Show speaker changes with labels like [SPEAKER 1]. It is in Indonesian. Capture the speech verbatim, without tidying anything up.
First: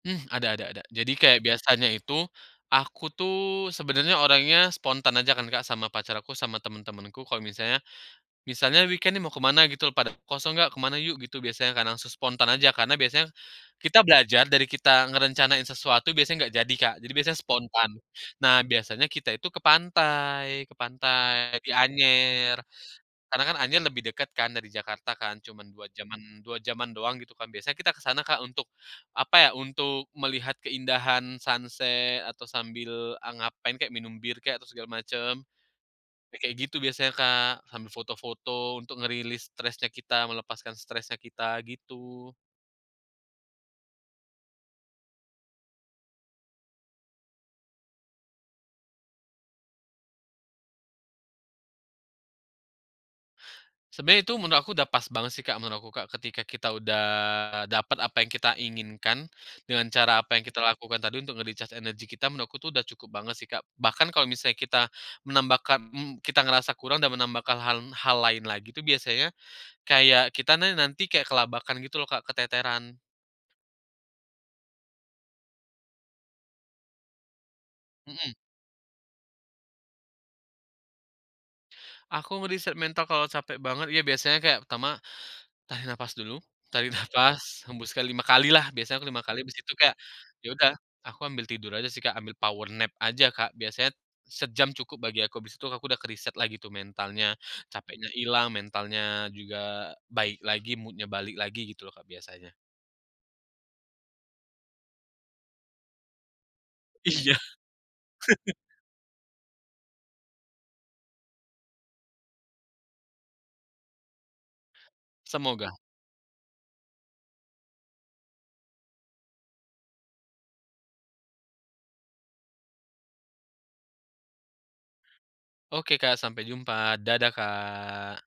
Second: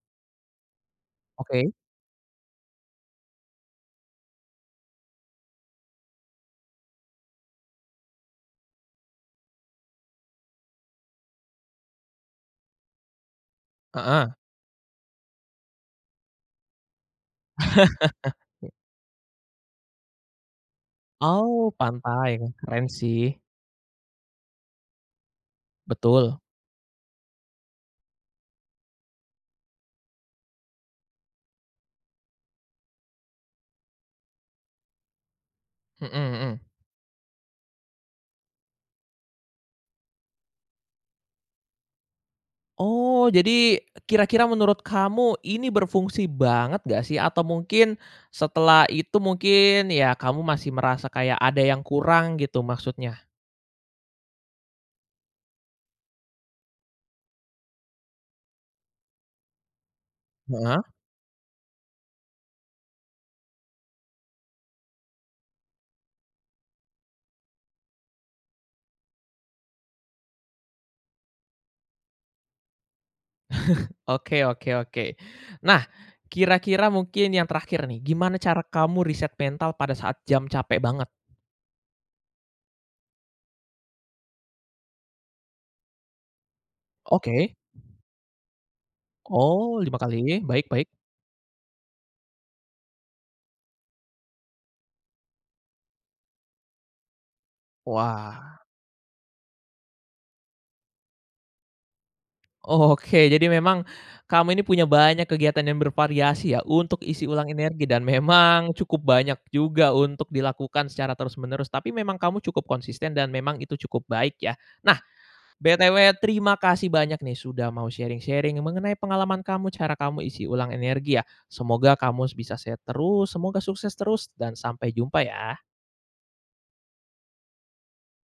[SPEAKER 1] Ada ada ada. Jadi, kayak
[SPEAKER 2] Oke.
[SPEAKER 1] biasanya itu, aku tuh, sebenarnya orangnya spontan aja kan Kak, sama pacar aku, sama teman-temanku kalau misalnya misalnya weekend nih mau kemana, gitu loh, pada, "Kosong nggak? Kemana yuk." gitu biasanya kan. Langsung spontan aja, karena biasanya kita
[SPEAKER 2] Heeh.
[SPEAKER 1] belajar, dari kita ngerencanain sesuatu biasanya nggak jadi, Kak. Jadi biasanya spontan. Nah, biasanya kita itu ke pantai ke pantai, di
[SPEAKER 2] Oh, pantai, wah
[SPEAKER 1] Anyer.
[SPEAKER 2] keren, sih.
[SPEAKER 1] Karena kan Anyer lebih dekat kan, dari Jakarta kan, cuman dua
[SPEAKER 2] Betul.
[SPEAKER 1] jam-an dua jam-an doang, gitu kan. Biasanya kita ke sana Kak, untuk apa ya, untuk melihat keindahan sunset, atau sambil a ngapain kek, minum bir kek, atau segala macam.
[SPEAKER 2] Mhm
[SPEAKER 1] Ya kayak
[SPEAKER 2] mhm.
[SPEAKER 1] gitu biasanya, Kak. Sambil foto-foto, untuk ngerilis stresnya kita, melepaskan stresnya kita, gitu.
[SPEAKER 2] Oh, jadi, kira-kira menurut kamu, ini berfungsi banget nggak, sih? Atau mungkin, setelah itu mungkin, ya kamu masih merasa kayak ada yang kurang gitu maksudnya?
[SPEAKER 1] Sebenarnya itu menurut aku udah pas banget sih, Kak, menurut aku, Kak. Ketika kita udah dapat apa yang kita inginkan, dengan cara apa yang kita
[SPEAKER 2] Heeh.
[SPEAKER 1] lakukan tadi, untuk nge-recharge energi kita, menurutku itu udah cukup banget sih, Kak. Bahkan kalau misalnya kita, menambahkan mmm, kita ngerasa kurang dan menambahkan halm hal lain lagi tuh biasanya, kayak kita ne nanti kayak kelabakan gitu loh, Kak, keteteran.
[SPEAKER 2] Oke oke oke. Nah, kira-kira mungkin yang terakhir nih,
[SPEAKER 1] Mhm.
[SPEAKER 2] gimana cara kamu reset mental pada saat jam capek banget?
[SPEAKER 1] Aku ngereset mental kalau capek banget, ya biasanya kayak pertama, tarik nafas dulu, tarik
[SPEAKER 2] Oke.
[SPEAKER 1] nafas, hembuskan lima kali lah, biasanya aku lima kali, habis itu
[SPEAKER 2] Oh,
[SPEAKER 1] kayak,
[SPEAKER 2] lima kali,
[SPEAKER 1] ya
[SPEAKER 2] baik
[SPEAKER 1] udah,
[SPEAKER 2] baik.
[SPEAKER 1] aku ambil tidur aja sih, Kak, ambil power nap aja, Kak. Biasanya, sejam cukup bagi aku, habis itu aku udah kereset lagi tuh mentalnya, capeknya hilang,
[SPEAKER 2] Wah.
[SPEAKER 1] mentalnya juga baik lagi, mood-nya balik lagi, gitu loh Kak, biasanya.
[SPEAKER 2] Oke, jadi memang, kamu ini punya banyak kegiatan yang bervariasi ya, untuk isi
[SPEAKER 1] Iya.
[SPEAKER 2] ulang energi, dan memang, cukup banyak juga untuk dilakukan secara terus-menerus. Tapi memang kamu cukup konsisten, dan memang itu cukup baik, ya. Nah,
[SPEAKER 1] Semoga.
[SPEAKER 2] btw, terimakasih banyak nih, sudah mau sharing-sharing mengenai pengalaman kamu, cara kamu isi ulang energi, ya. Semoga kamus bisa sehat terus, semoga sukses terus, dan sampai jumpa, ya.
[SPEAKER 1] Oke, Kak, sampai jumpa. Dadah, Kak.